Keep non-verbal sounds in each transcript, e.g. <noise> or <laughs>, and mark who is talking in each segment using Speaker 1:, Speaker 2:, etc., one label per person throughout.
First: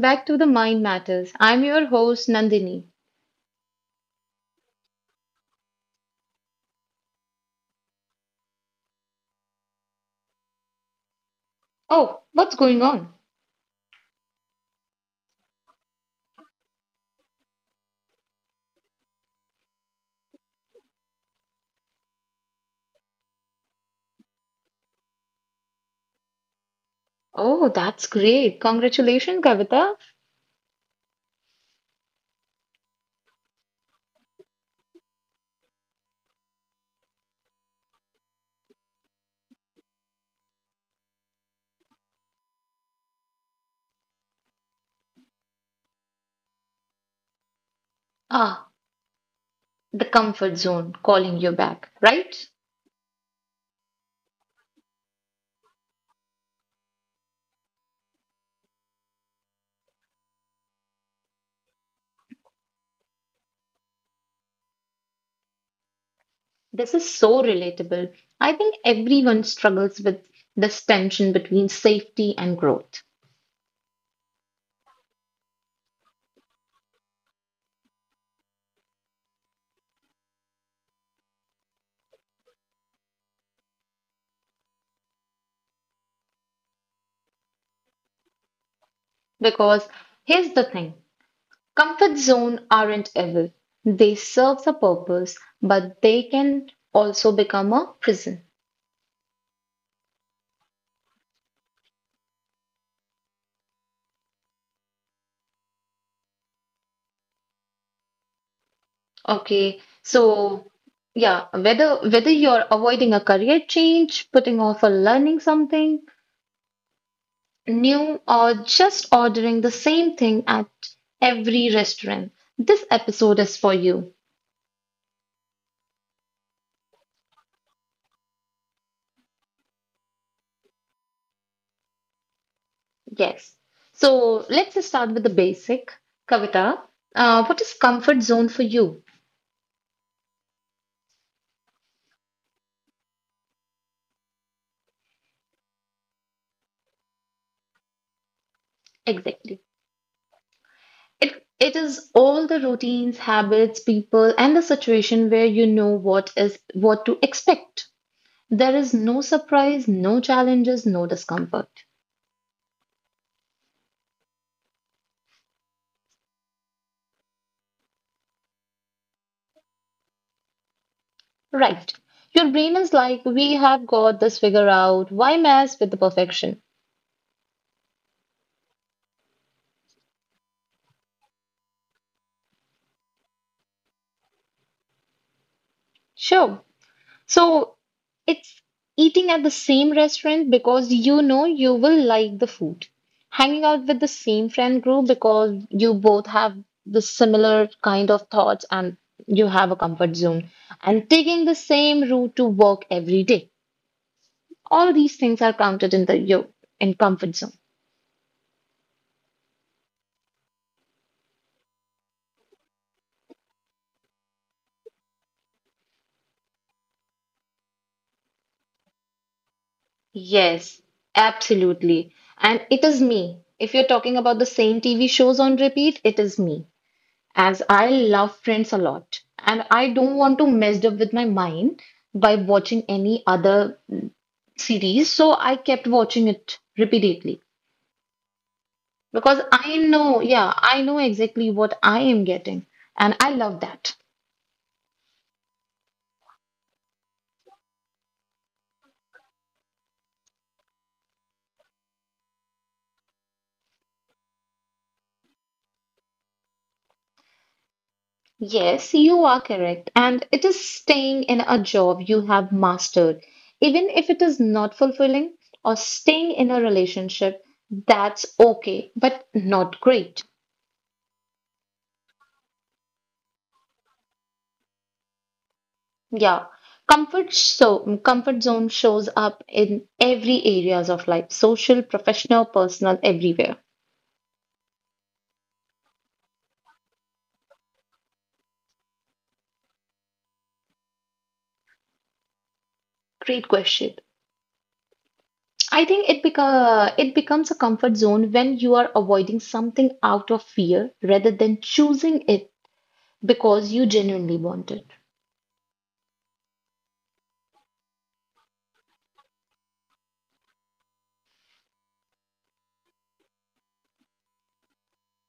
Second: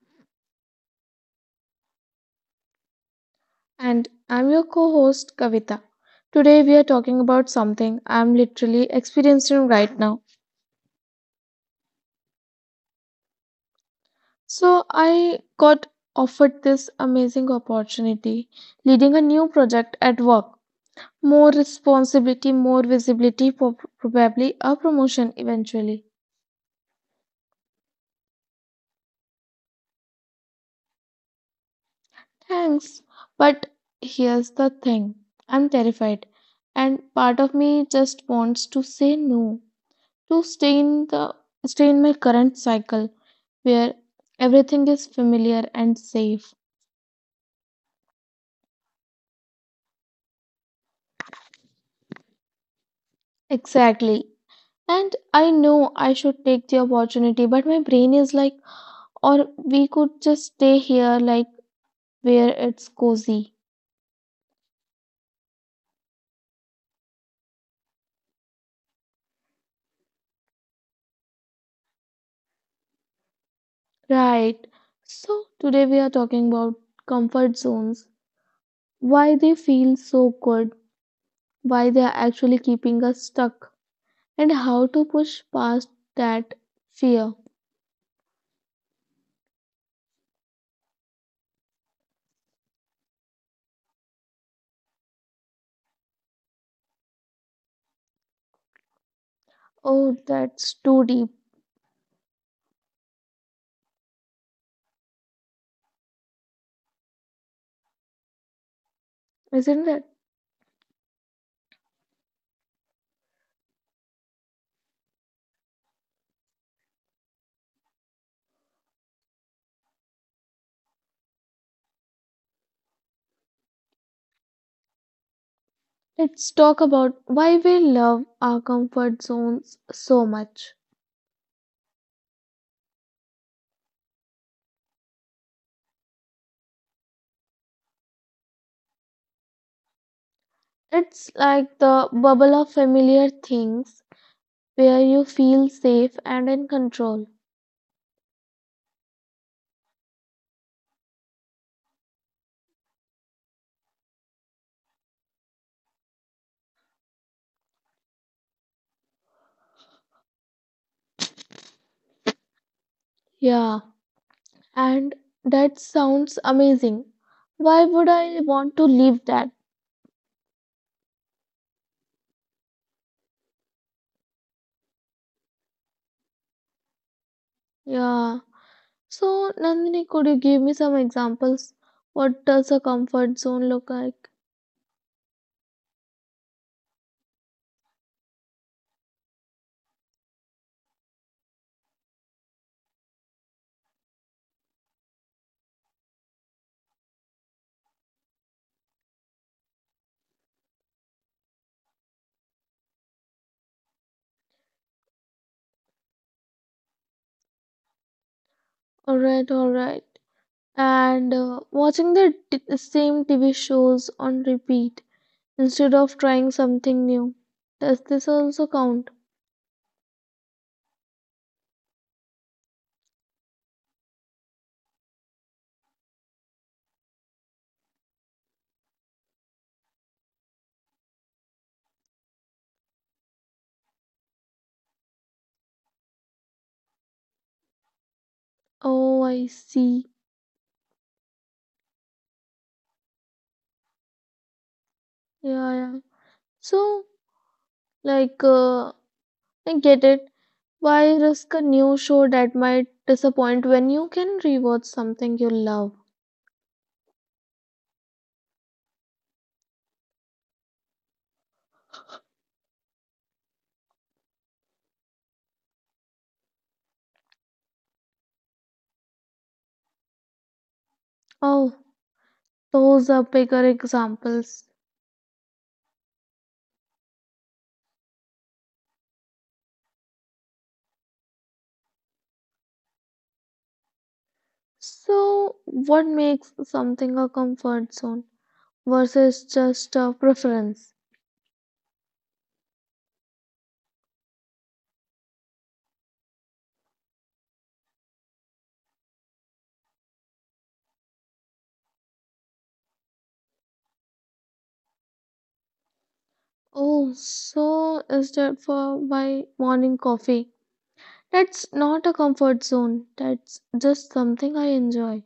Speaker 1: back to the Mind Matters. I'm your host, Nandini.
Speaker 2: And I'm your co host, Kavita. Today, we are talking about something I'm literally experiencing right now.
Speaker 1: Oh, what's going on?
Speaker 2: So, I got offered this amazing opportunity leading a new project at work. More responsibility, more visibility, probably a promotion eventually.
Speaker 1: Oh, that's great. Congratulations, Kavita.
Speaker 2: Thanks. But here's the thing, I'm terrified, and part of me just wants to say no, to stay in my current cycle where everything is familiar and safe.
Speaker 1: Ah, the comfort zone calling you back, right?
Speaker 2: Exactly. And I know I should take the opportunity, but my brain is like, or we could just stay here, like, where it's cozy.
Speaker 1: This is so relatable. I think everyone struggles with this tension between safety and growth.
Speaker 2: Right. So today we are talking about comfort zones, why they feel so good, why they are actually keeping us stuck, and how to push past that fear.
Speaker 1: Because here's the thing, comfort zone aren't evil, they serve a purpose, but they can also become a prison.
Speaker 2: Oh, that's too deep,
Speaker 1: Okay,
Speaker 2: isn't it?
Speaker 1: so yeah, whether you're avoiding a career change, putting off or learning something new, or just ordering the same thing at every restaurant, this episode is for you.
Speaker 2: Let's talk about why we love our comfort zones so much.
Speaker 1: Yes. So let's start with the basic. Kavita, what is comfort zone for you
Speaker 2: It's like the bubble of familiar things where you feel safe and in control.
Speaker 1: exactly? It is all the routines, habits, people, and the situation where you know what is what to expect. There is no surprise, no challenges, no discomfort.
Speaker 2: Yeah, and that sounds amazing. Why would I want to leave that?
Speaker 1: Right. Your brain is like, we have got this figure out. Why mess with the perfection?
Speaker 2: Yeah. So, Nandini, could you give me some examples? What does a comfort zone look like?
Speaker 1: Sure. So it's eating at the same restaurant because you know you will like the food. Hanging out with the same friend group because you both have the similar kind of thoughts and you have a comfort zone. And taking the same route to work every day. All these things are counted in the your in comfort zone.
Speaker 2: Alright, alright. And watching the same TV shows on repeat instead of trying something new. Does this also count?
Speaker 1: Yes, absolutely. And it is me. If you're talking about the same TV shows on repeat, it is me. As I love Friends a lot. And I don't want to mess up with my mind by watching any other series. So I kept watching it repeatedly.
Speaker 2: Oh,
Speaker 1: Because
Speaker 2: I
Speaker 1: I
Speaker 2: see.
Speaker 1: know, yeah, I know exactly what I am getting. And I love that.
Speaker 2: Yeah, yeah. So, like, I get it. Why risk a new show that might disappoint when you can rewatch something you love?
Speaker 1: Yes, you are correct. And it is staying in a job you have mastered, even if it is not fulfilling, or staying in a relationship that's okay, but not great.
Speaker 2: Oh, those are bigger examples.
Speaker 1: Yeah. Comfort so comfort zone shows up in every areas of life, social, professional, personal, everywhere.
Speaker 2: So, what makes something a comfort zone versus just a preference?
Speaker 1: Great question. I think it beca it becomes a comfort zone when you are avoiding something out of fear rather than choosing it because you genuinely want it.
Speaker 2: Oh, so is that for my morning coffee? That's not a comfort zone. That's just something I enjoy.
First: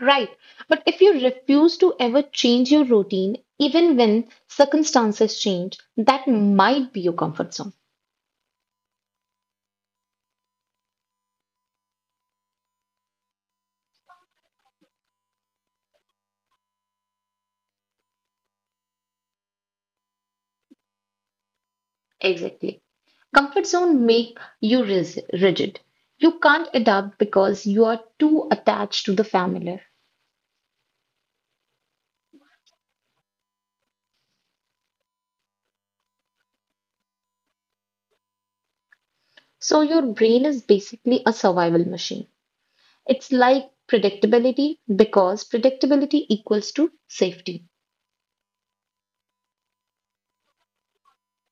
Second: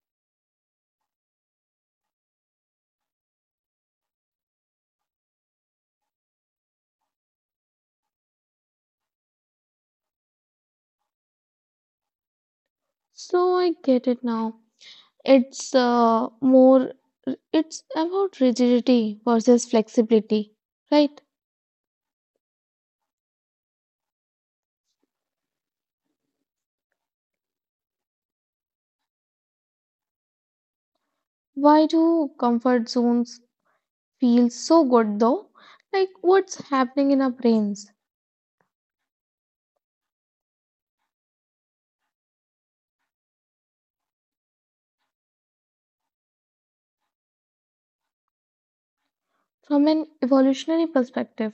Speaker 1: Right. But if you refuse to ever change your routine, even when circumstances change, that might be your comfort zone.
Speaker 2: So I get it now. It's it's about rigidity versus flexibility, right?
Speaker 1: Exactly. Comfort zone make you rigid. You can't adapt because you are too attached to the familiar.
Speaker 2: Why do comfort zones feel so good though? Like what's happening in our brains
Speaker 1: So your brain is basically a survival machine. It's like predictability because predictability equals to safety.
Speaker 2: from an evolutionary perspective?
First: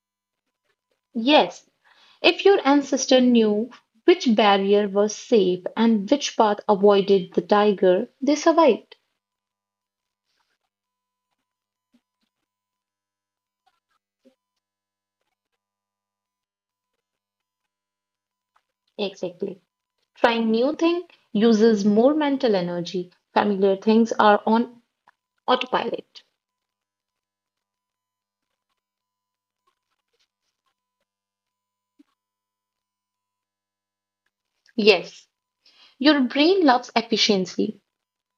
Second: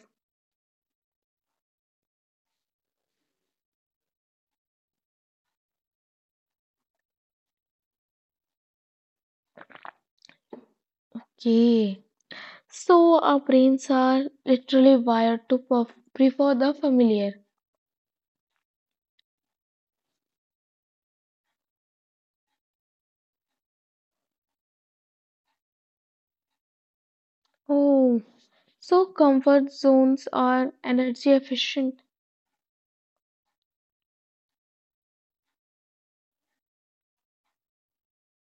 Speaker 1: Yes, if your ancestor knew which barrier was safe and which path avoided the tiger, they survived.
Speaker 2: Okay. So our brains are literally wired to prefer the familiar.
Speaker 1: Exactly. Trying new thing uses more mental energy. Familiar things are on autopilot.
Speaker 2: Oh, so, comfort zones are energy efficient,
Speaker 1: Yes, your brain loves efficiency.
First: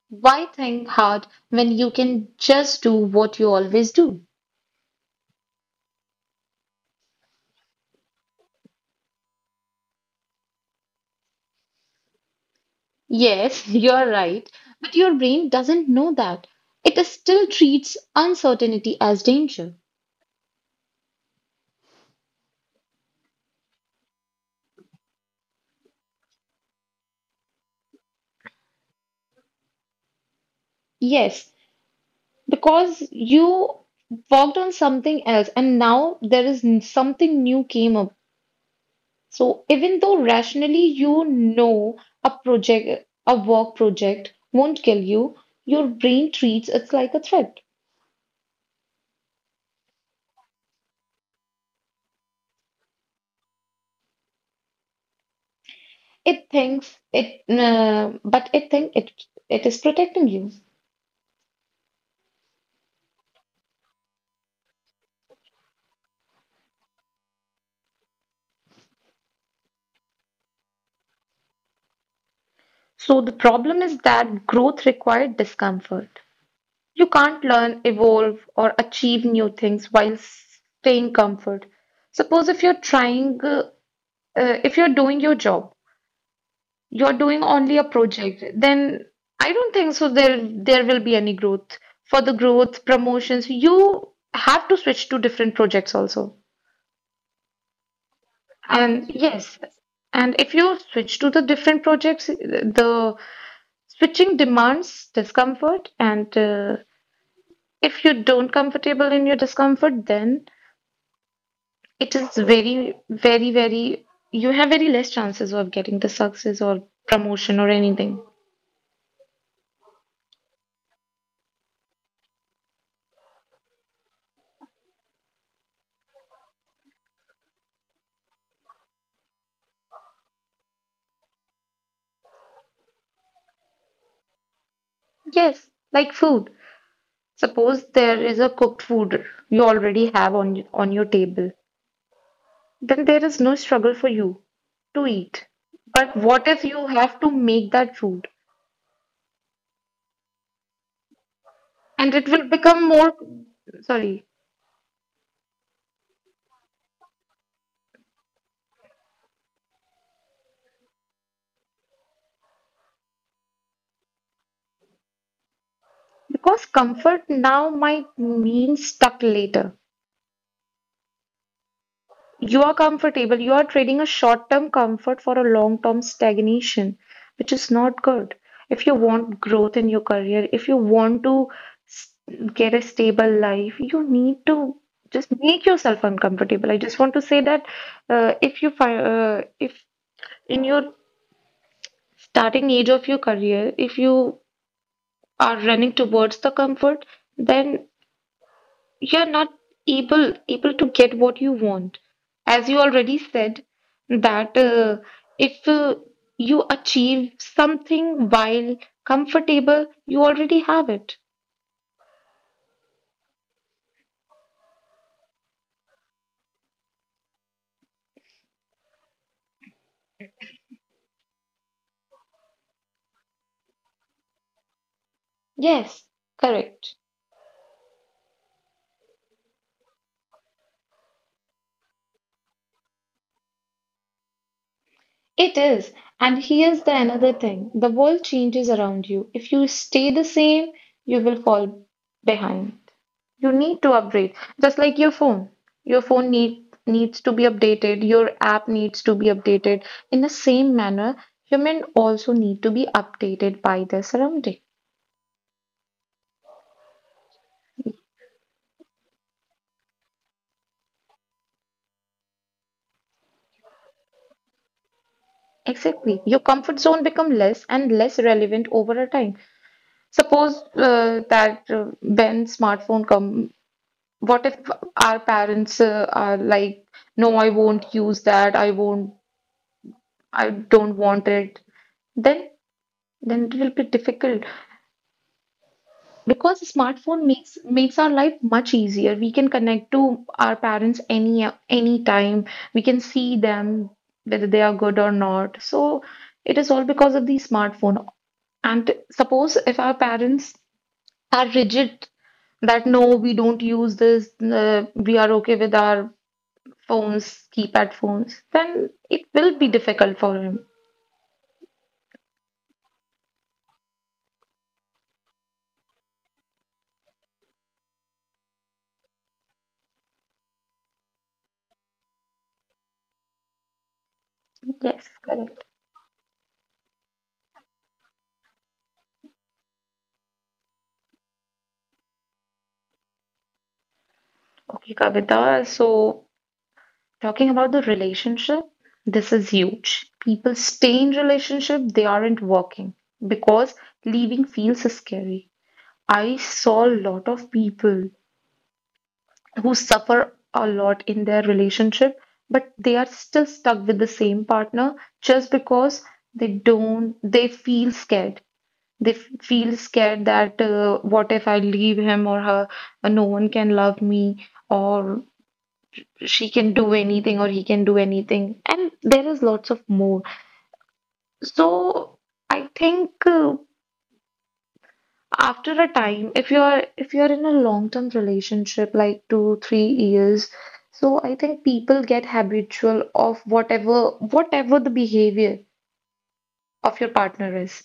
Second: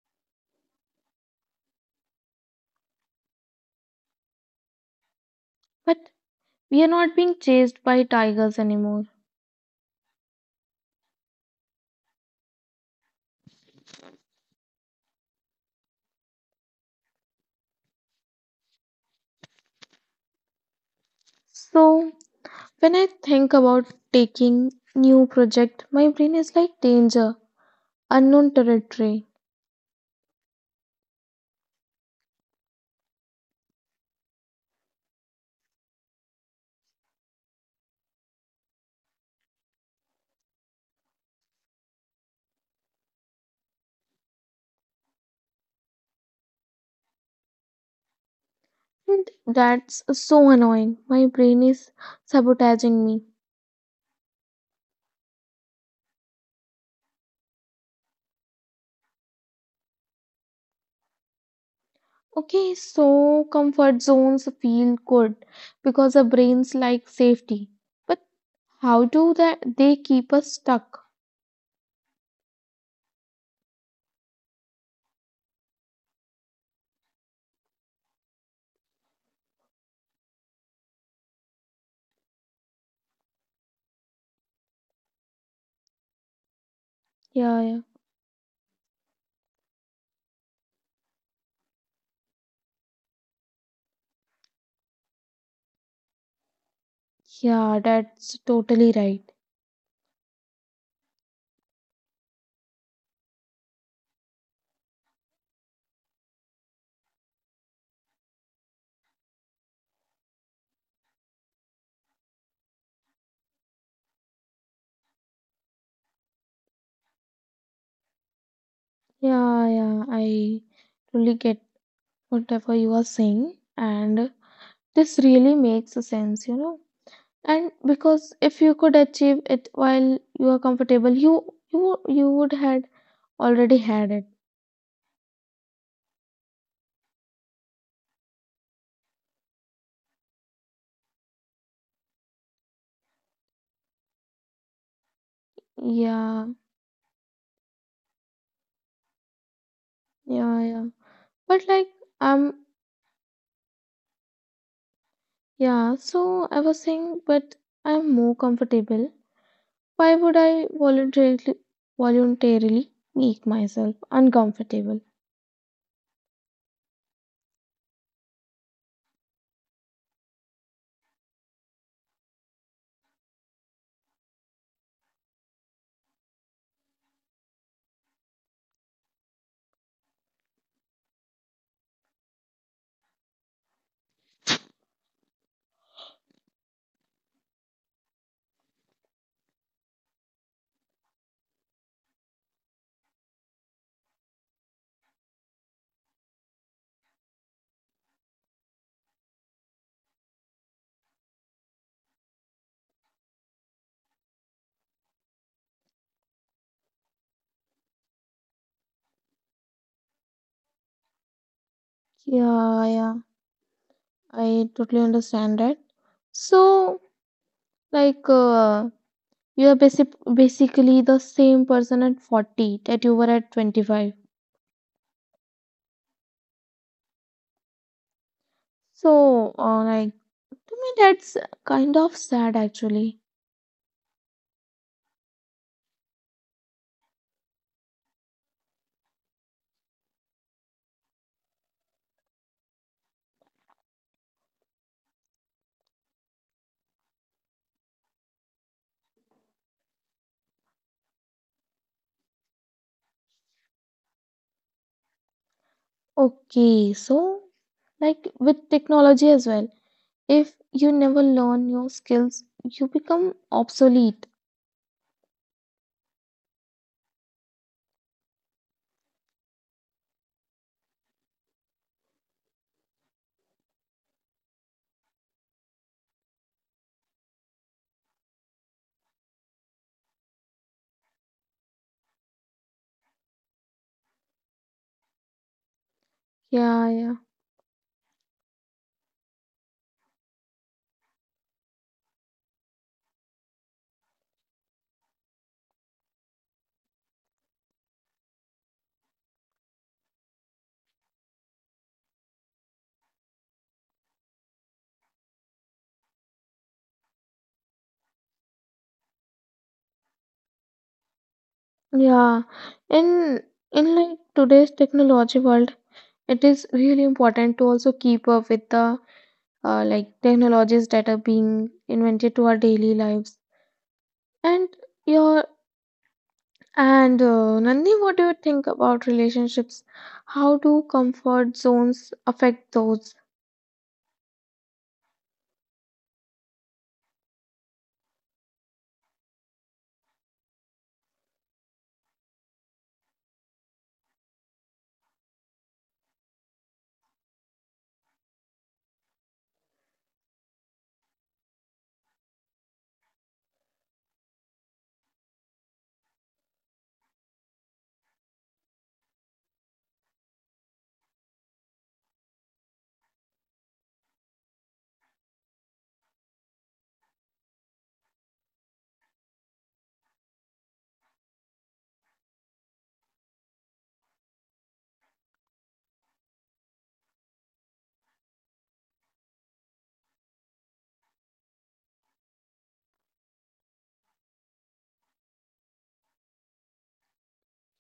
Speaker 1: Why think hard when you can just do what you always do?
Speaker 2: but we are not being chased by tigers anymore.
Speaker 1: Yes, <laughs> you're right, but your brain doesn't know that. It still treats uncertainty as danger.
Speaker 2: So, when I think about taking new project, my brain is like danger, unknown territory.
Speaker 1: Yes, because you worked on something else and now something new came up. So even though rationally you know a project, a work project won't kill you, your brain treats it like a threat.
Speaker 2: And that's so annoying. My brain is sabotaging me.
Speaker 1: It thinks it it is protecting you.
Speaker 2: Okay, so comfort zones feel good because our brains like safety. But how do that they keep us stuck?
Speaker 1: So the problem is that growth required discomfort. You can't learn, evolve, or achieve new things while staying comfort. Suppose if you're trying if you're doing your job, you're doing
Speaker 2: Yeah,
Speaker 1: only
Speaker 2: yeah.
Speaker 1: a project, then I don't think so there will be any growth. For the growth, promotions, you have to switch to different projects also.
Speaker 2: Yeah, that's totally
Speaker 1: And
Speaker 2: right.
Speaker 1: yes, and if you switch to the different projects, the switching demands discomfort. And if you don't comfortable in your discomfort, then it is very, you have very less chances of getting the success or promotion or anything.
Speaker 2: Yeah, yeah, I really get whatever you are saying, and this really makes a sense, you know. And because if you could achieve it while you are comfortable, you would had already had it.
Speaker 1: Yes, like food. Suppose there is a cooked food you already have on your table, then there is no struggle for you to eat. But what
Speaker 2: Yeah,
Speaker 1: if you have to make that food
Speaker 2: yeah, yeah. But like
Speaker 1: and it will
Speaker 2: um,
Speaker 1: become more, sorry,
Speaker 2: yeah. So I was saying, but I'm more comfortable. Why would I voluntarily make myself uncomfortable?
Speaker 1: because comfort now might mean stuck later. You are comfortable. You are trading a short term comfort for a long term stagnation, which is not good. If you want growth in your career, if you want to s- get a stable life, you need to just make yourself uncomfortable. I just want to say that if you find, if in your starting age of your career, if you are running towards the comfort, then you're not able to get what you want as you already said that if you achieve something while comfortable you already have it.
Speaker 2: Yeah, yeah. I totally understand that. So, like, you are basically the same person at 40 that you were at 25.
Speaker 1: Yes, correct.
Speaker 2: So, like, to me, that's kind of sad actually.
Speaker 1: It is. And here's the another thing. The world changes around you. If you stay the same, you will fall behind. You need to upgrade. Just like your phone. Your phone needs to be updated, your app needs to be updated. In the same manner, human also need to be updated by their surrounding.
Speaker 2: Okay, so, like, with technology as well, if you never learn new skills, you become obsolete.
Speaker 1: Exactly. Your comfort zone become less and less relevant over a time. Suppose that when smartphone come, what if our parents are like, no, I won't use that, I won't, I don't want it. Then it will be difficult because
Speaker 2: Yeah, yeah,
Speaker 1: smartphone makes our life much easier. We can connect to our parents any time, we can see them whether they are good or not. So it is all because of the smartphone. And suppose if our parents are rigid, that no, we don't use this, we are okay with our phones, keypad phones, then it will be difficult for him.
Speaker 2: yeah. In, in like today's technology world, it is really important to also keep up with the like technologies that are being invented to our daily lives. And
Speaker 1: Yes,
Speaker 2: your
Speaker 1: correct.
Speaker 2: and Nandini, what do you think about relationships? How do comfort zones affect those?
Speaker 1: Okay, Kavita, so talking about the relationship, this is huge. People stay in relationship they aren't working because leaving feels scary. I saw a lot of people who suffer a lot in their relationship, but they are still stuck with the same partner just because they don't, they feel scared. They feel scared that what if I leave him or her, no one can love me, or she can do anything or he can do anything and there is lots of more. So I think after a time, if you're in a long-term relationship like 2 3 years, so I think people get habitual of whatever the behavior of your partner is,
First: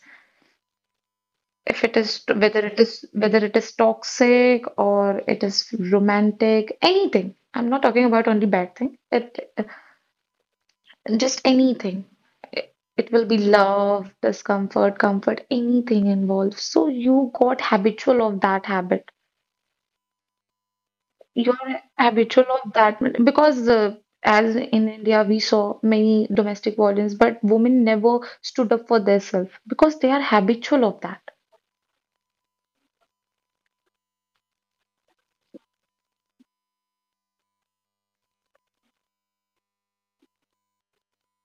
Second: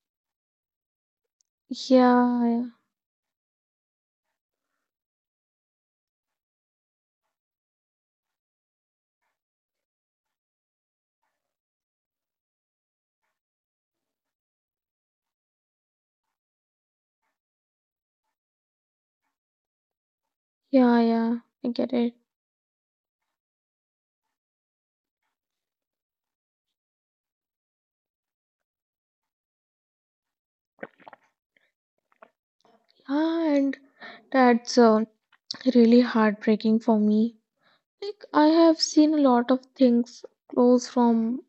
Speaker 1: if it is whether
Speaker 2: Yeah,
Speaker 1: it is whether it is toxic or it is romantic, anything. I'm not talking about only bad thing it. Just anything. It will be love, discomfort, comfort, anything involved. So you got habitual of that habit.
Speaker 2: yeah, yeah,
Speaker 1: You're
Speaker 2: I get it.
Speaker 1: habitual of that, because as in India, we saw many domestic violence, but women never stood up for themselves because they are habitual of that.
Speaker 2: Yeah, and that's really heartbreaking for me. Like I have seen a lot of things close from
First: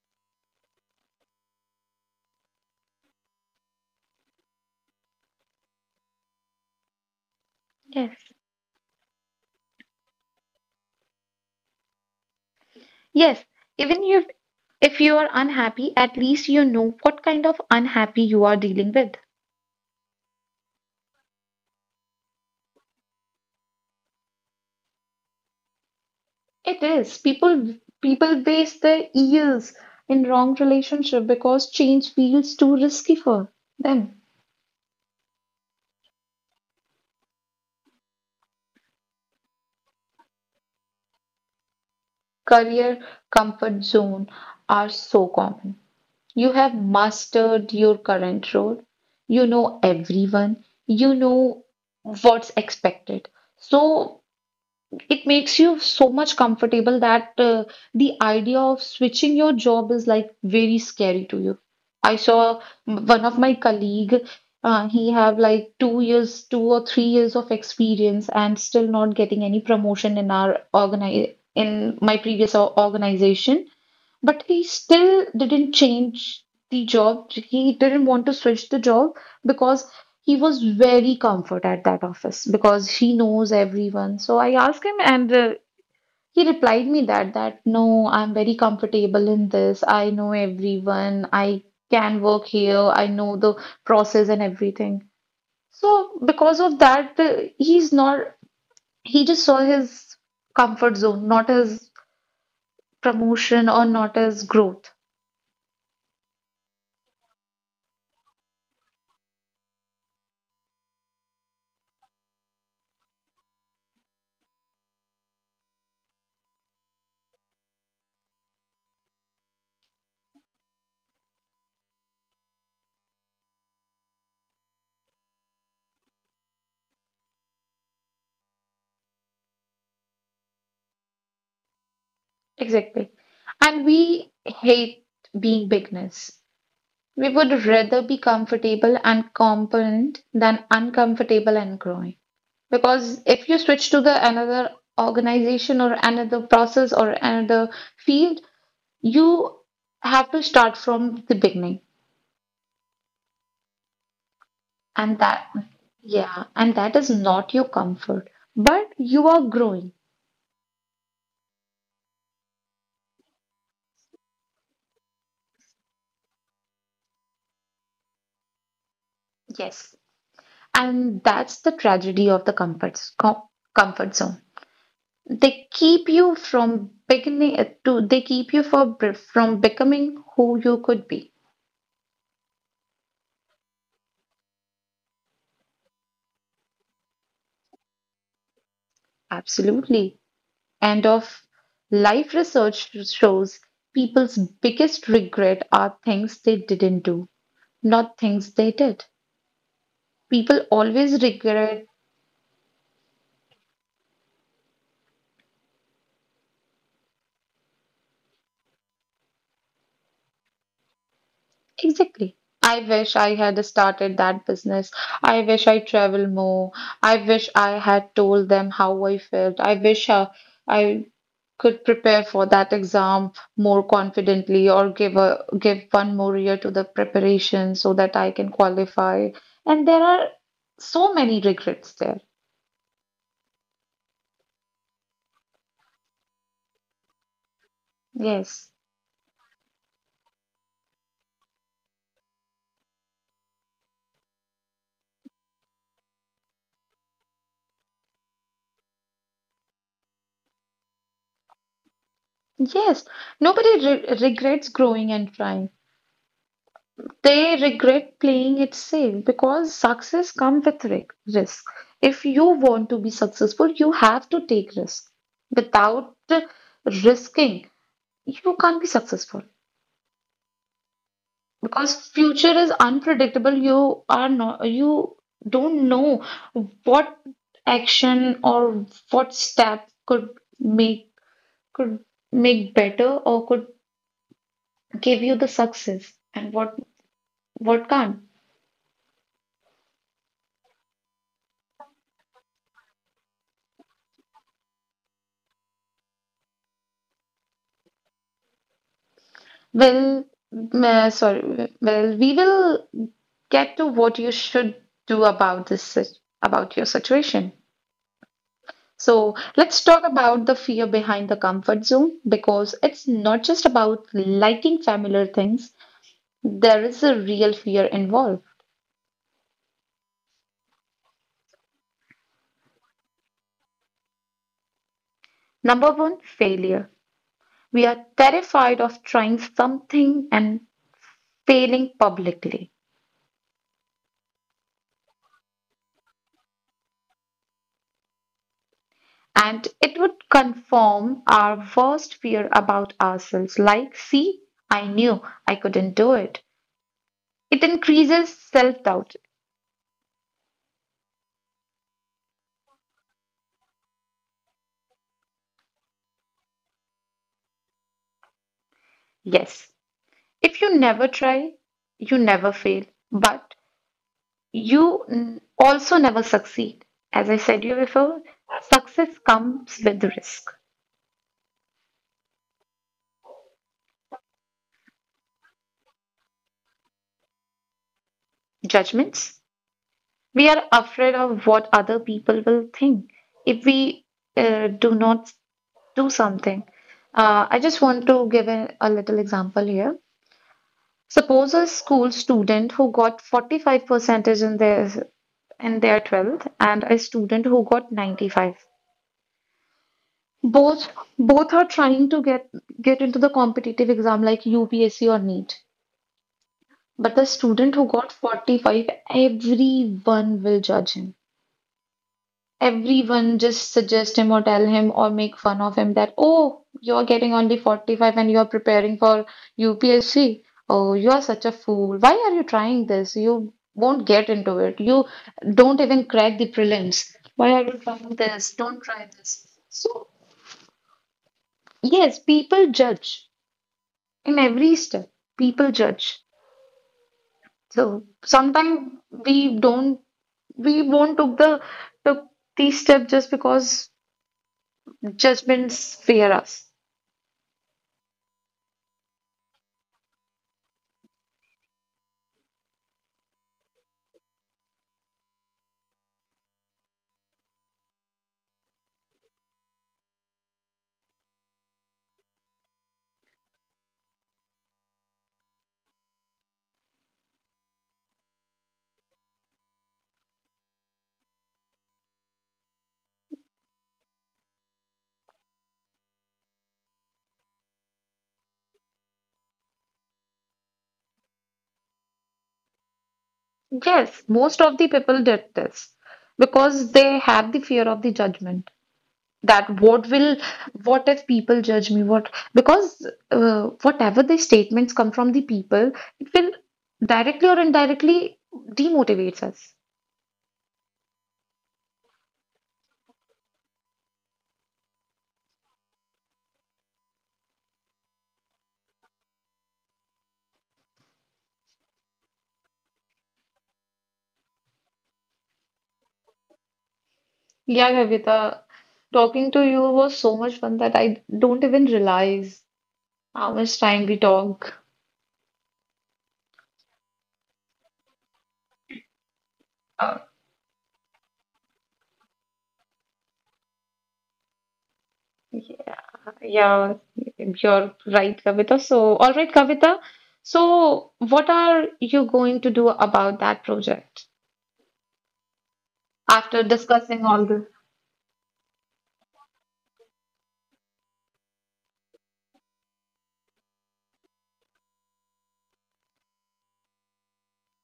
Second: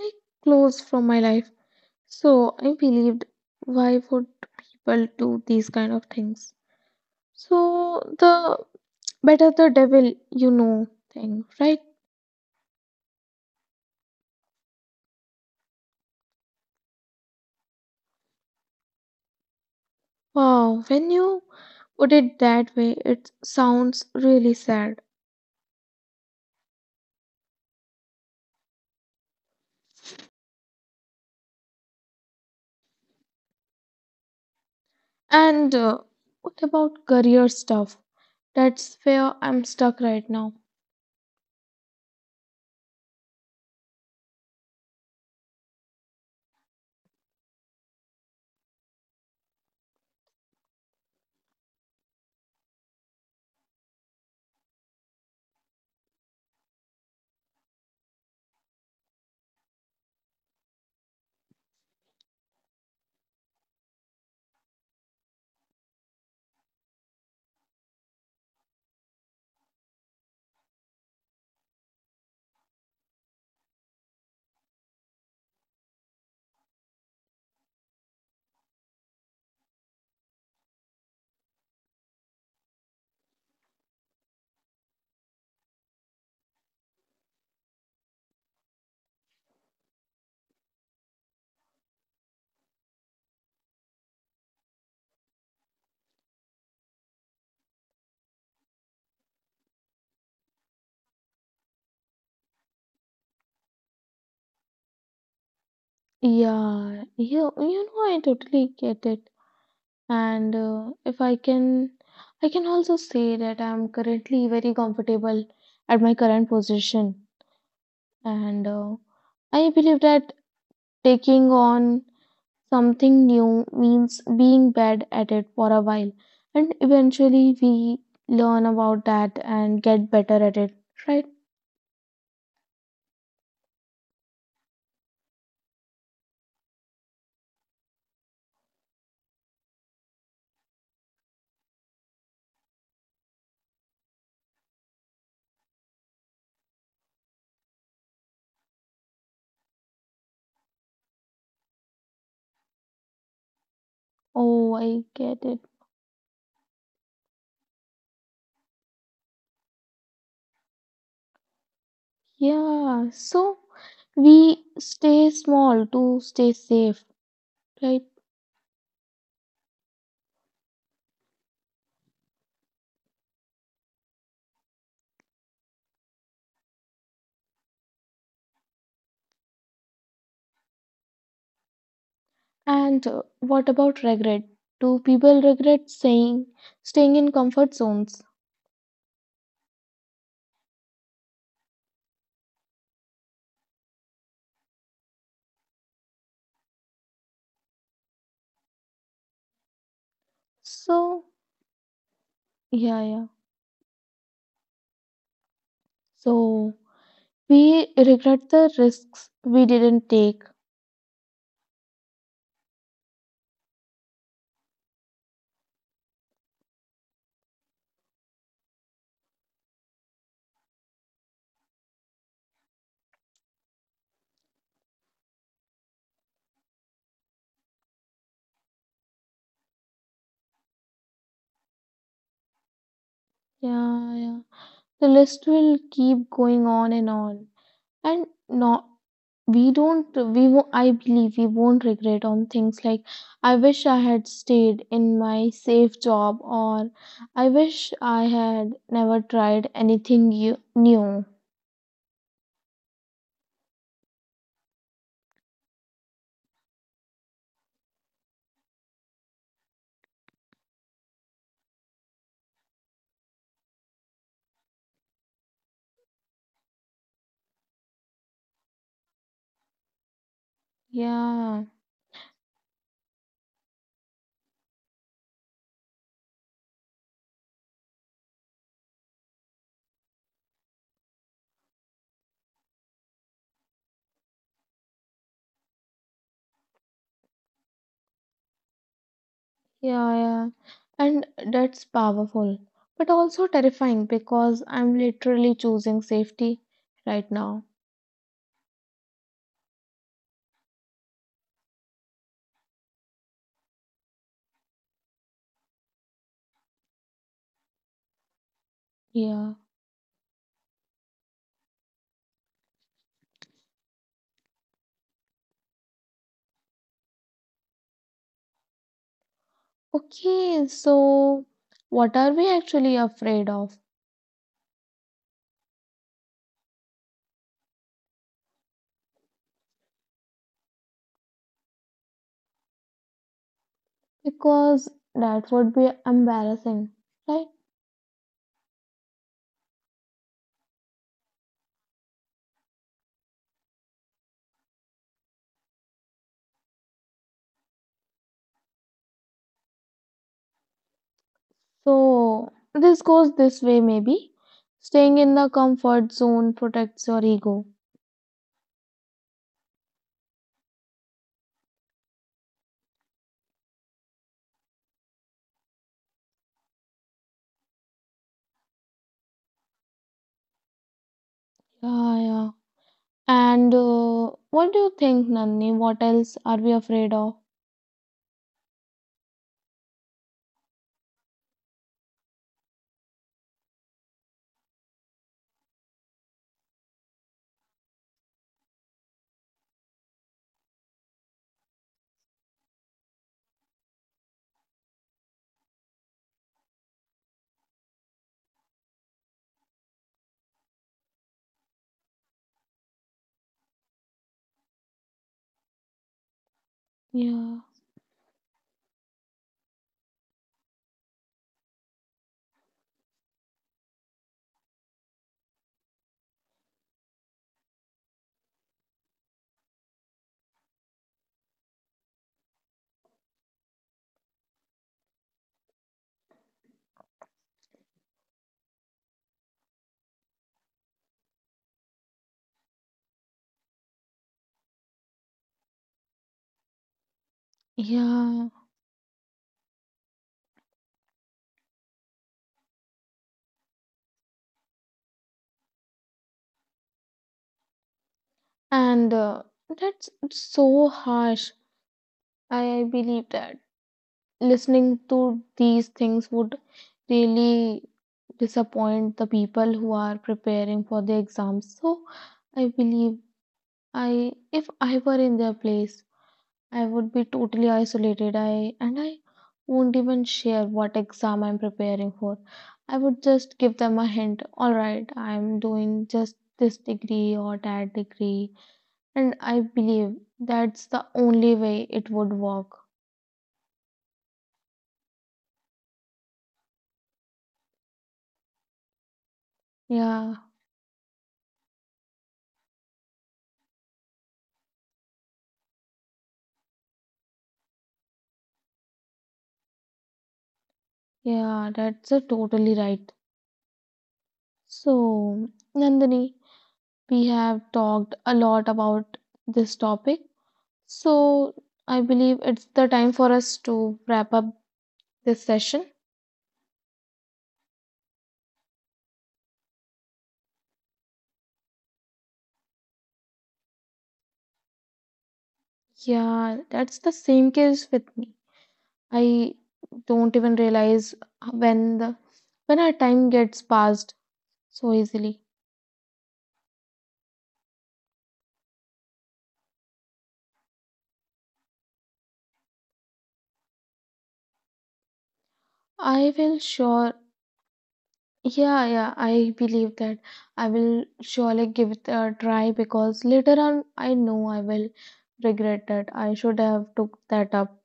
Speaker 2: like close from my life. So I believed why would people do these kind of things? So
Speaker 1: Yes.
Speaker 2: the better the devil you know thing, right?
Speaker 1: Yes. Even if you are unhappy, at least you know what kind of unhappy you are dealing with.
Speaker 2: Wow, when you put it that way, it sounds really sad.
Speaker 1: It is. People waste their years in wrong relationship because change feels too risky for them.
Speaker 2: And what about career stuff? That's where I'm stuck right now.
Speaker 1: Career comfort zone are so common. You have mastered your current role. You know everyone. You know what's expected. So it makes you so much comfortable that the idea of switching your job is like very scary to you. I saw one of my colleague, he have like 2 years, 2 or 3 years of experience and still not getting any promotion in our organi in my previous organization. But he still didn't change the job. He didn't want to switch the job because he was very comfort at that office because he knows everyone. So I asked him and he replied me that that no, I'm very comfortable in this. I know everyone. I can work here. I know the process and everything. So because of that, he's not, he just saw his comfort zone, not his promotion or not his growth.
Speaker 2: Yeah, you know, I totally get it. And if I can, I can also say that I'm currently very comfortable at my current position. And I believe that taking on something new means being bad at it for a while, and eventually we learn about that and get better at it, right?
Speaker 1: Exactly. And we hate being beginners. We would rather be comfortable and competent than uncomfortable and growing. Because if you switch to the another organization or another process or another field, you have to start from the beginning.
Speaker 2: Oh, I
Speaker 1: And
Speaker 2: get
Speaker 1: that,
Speaker 2: it.
Speaker 1: yeah, and that is not your comfort, but you are growing.
Speaker 2: Yeah, so we stay small to stay safe, right?
Speaker 1: Yes. And that's the tragedy of the comfort, comfort zone. They keep you from beginning to they keep you from becoming who you could be.
Speaker 2: And what about regret? Do people regret saying staying in comfort zones?
Speaker 1: Absolutely. And of life research shows people's biggest regret are things they didn't do, not things they did. People always
Speaker 2: So,
Speaker 1: regret,
Speaker 2: yeah, yeah. So we regret the risks we didn't take.
Speaker 1: exactly. I wish I had started that business. I wish I traveled more. I wish I had told them how I felt. I wish I could prepare for that exam more confidently or give a give one more year to the preparation so that I can qualify. And there are so many regrets there.
Speaker 2: Yeah, yeah, the list will keep going on and
Speaker 1: Yes.
Speaker 2: not we don't we wo- I believe we won't regret on things like, I wish I had stayed in my safe job, or I wish I had never tried new.
Speaker 1: Yes. Nobody regrets growing and trying. They regret playing it safe because success comes with risk. If you want to be successful, you have to take risk. Without risking, you can't be successful.
Speaker 2: Yeah,
Speaker 1: Because future is unpredictable, you are not, you don't know what action or what step could make, could make better or could give you the success and what can't.
Speaker 2: yeah, yeah. And that's powerful but also terrifying because I'm literally choosing safety right now.
Speaker 1: Well, sorry well we will get to what you should do about this about your situation. So
Speaker 2: Yeah.
Speaker 1: let's talk about the fear behind the comfort zone, because it's not just about liking familiar things. There is a real fear involved.
Speaker 2: Okay, so what are we actually afraid of?
Speaker 1: Number one, failure. We are terrified of trying something and failing publicly.
Speaker 2: Because that would be embarrassing, right?
Speaker 1: And it would confirm our worst fear about ourselves, like, see, I knew I couldn't do it. It increases self doubt.
Speaker 2: So this goes this way, maybe. Staying in the comfort zone protects your ego.
Speaker 1: Yes, if you never try, you never fail, but you also never succeed. As I said you before, success comes with risk,
Speaker 2: Yeah, yeah. And what do you think, Nandini? What else are we afraid of?
Speaker 1: judgments. We are afraid of what other people will think if we do not do something. I just want to give a little example here. Suppose a school student who got 45 percentage in their 12th and a student who got 95, both both are trying to get into the competitive exam like UPSC or NEET, but the
Speaker 2: Yeah,
Speaker 1: student who got 45, everyone will judge him, everyone just suggest him or tell him or make fun of him that, oh, you're getting only 45 and you're preparing for UPSC. Oh, you are such a fool. Why are you trying this? You won't get into it. You don't even crack the prelims. Why are you trying this? Don't try this. So, yes, people judge in every step. People judge. So
Speaker 2: yeah.
Speaker 1: sometimes we don't, we won't took the took these steps just because judgments fear us.
Speaker 2: And that's so harsh. I believe that. Listening to these things would really disappoint the people who are preparing for the exams. So I believe, I if I were in their place, I would be totally isolated. I and I won't even share what exam I'm preparing for. I would just give them a hint. All right, I'm doing just this degree or that degree, and I believe that's the only way it would work.
Speaker 1: Yes, most of the people did this because they have the fear of the judgment, that what
Speaker 2: Yeah.
Speaker 1: will, what if people judge me? What, because whatever the statements come from the people, it will directly or indirectly demotivates us.
Speaker 2: Yeah, that's a totally right. So, Nandini, we have talked a lot about this topic. So, I believe it's the time for us to wrap up this session.
Speaker 1: Yeah, Kavita, talking to you was so much fun that I don't even realize how much time we talk.
Speaker 2: Yeah, that's the same case with me. I
Speaker 1: Uh,
Speaker 2: don't even realize when the when our time gets passed so easily.
Speaker 1: Yeah, you're right, Kavita. So, all right, Kavita. So, what are you going to do about that project
Speaker 2: I will
Speaker 1: after
Speaker 2: sure.
Speaker 1: discussing all this?
Speaker 2: Yeah, yeah, I believe that I will surely give it a try because later on I know I will regret that I should have took that up.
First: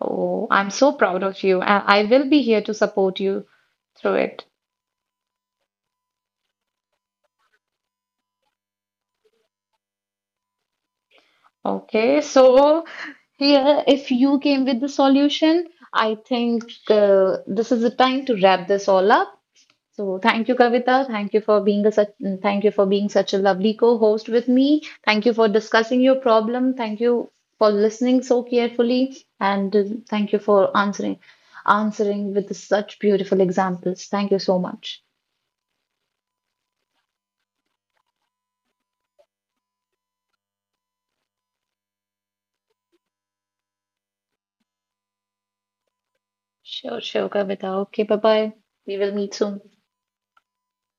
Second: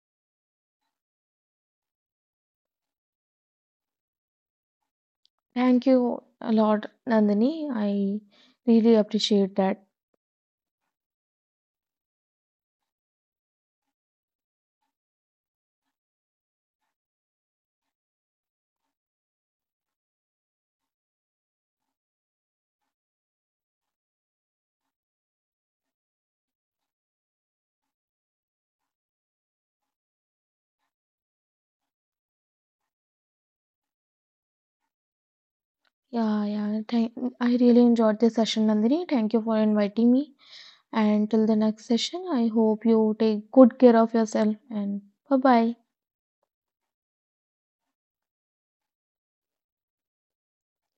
Speaker 1: Oh, I'm so proud of you. I will be here to support you through it.
Speaker 2: Thank you a lot, Nandini. I really appreciate that.
Speaker 1: Okay, so here, if you came with the solution, I think this is the time to wrap this all up. So thank you, Kavita. Thank you for being a such thank you for being such a lovely co-host with me. Thank you for discussing your problem. Thank you for listening so carefully, and thank you for answering with such beautiful examples. Thank you so much.
Speaker 2: Yeah, yeah. Thank I really enjoyed this session, Nandini. Thank you for inviting me. And till the next session, I hope you take good care of yourself and bye bye.
Speaker 1: Sure, sure, Kavita. Okay, bye bye. We will meet soon.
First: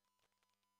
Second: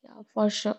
Speaker 2: Yeah, for sure.